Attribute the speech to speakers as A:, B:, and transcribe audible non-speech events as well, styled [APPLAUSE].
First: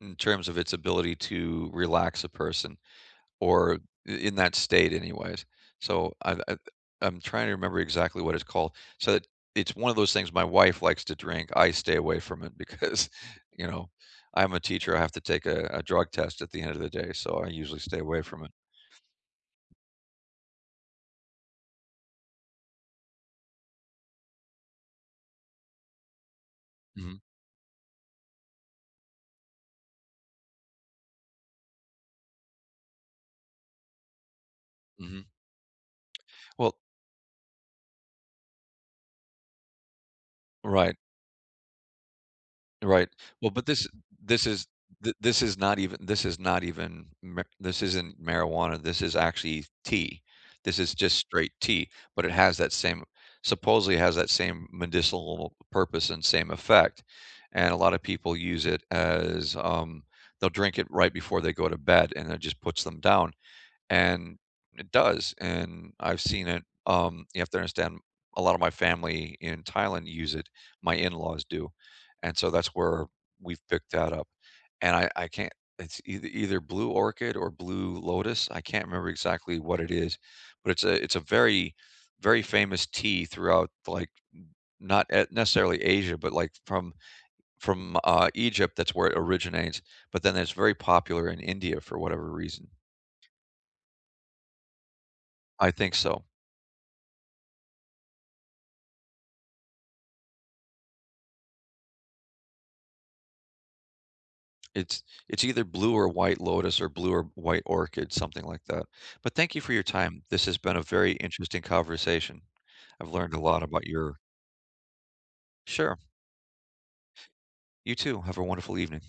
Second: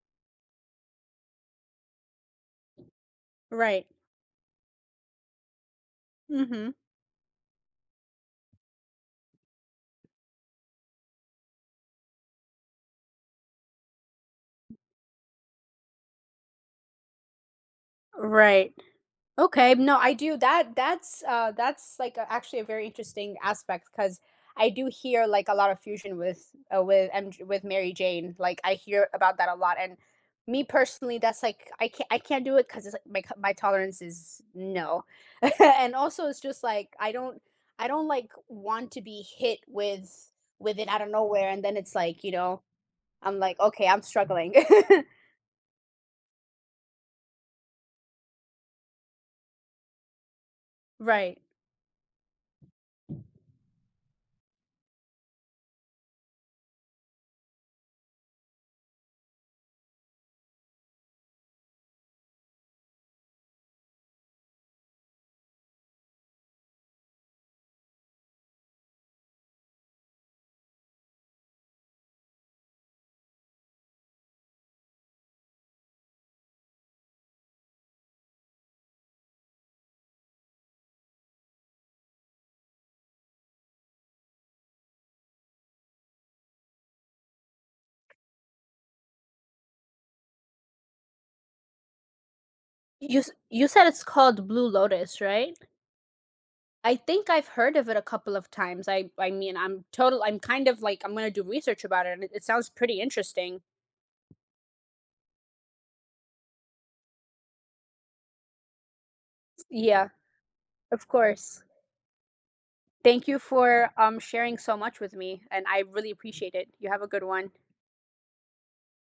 A: In terms of its ability to relax a person or
B: Right.
A: i in that state anyways. So I I
B: Mhm.
A: I'm trying to remember exactly what it's called. So it it's one of those things my wife likes to drink. I stay away from it because, you know, I'm a teacher. I have to take a a drug test at the end of the day, so I usually stay away from it.
B: Right, okay, no, I do that that's, uh, that's, like, uh, actually a very interesting aspect, 'cause I do hear, like, a lot of fusion with, uh, wi
A: Mhm.
B: and J with Mary Jane, like, I hear about that a lot, and me personally, that's, like, I c I can't do it 'cause it's, like, my c my tolerance is no.
A: Mhm.
B: [CHUCKLES] And also it's just
A: Well
B: like I don't I don't, like, want to be hit with with it
A: Right.
B: out of nowhere, and then it's, like, you know,
A: Right.
B: I'm
A: Well,
B: like,
A: but
B: "Okay,
A: this
B: I'm
A: this
B: struggling."
A: is
B: [CHUCKLES]
A: th this is not even this is not even ma this isn't marijuana. This is actually tea. This is just
B: Right.
A: straight tea, but it has that same, supposedly has that same medicinal purpose and same effect. And a lotta people use it as, um they'll drink it right before they go to bed and it just puts them down and it does, and I've seen it. Um, you have to understand, a lot of my family in Thailand use it. My in-laws do. And so that's where we've picked that up. And I I can't it's eith either Blue Orchid or Blue Lotus. I can't remember exactly what it is, but it's a it's a very very famous tea throughout, like, not e necessarily Asia, but, like, from from, uh, Egypt- that's where it originates- but then it's very popular in India for whatever reason.
B: You s you said it's called Blue Lotus, right?
A: I think so.
B: I think I've heard of it a couple of times. I I mean, I'm total I'm kind of, like, I'm gonna do research about it, and it sounds pretty interesting.
A: It's it's either blue or white lotus or blue or white orchid, something like that. But thank you
B: S
A: for your
B: yeah,
A: time. This has been a
B: of
A: very interesting
B: course.
A: conversation. I've
B: Thank
A: learned
B: you
A: a lot about
B: for, um,
A: your
B: sharing so much with me, and I
A: Sure.
B: really appreciate it. You have a good one.
A: You too. Have a wonderful evening.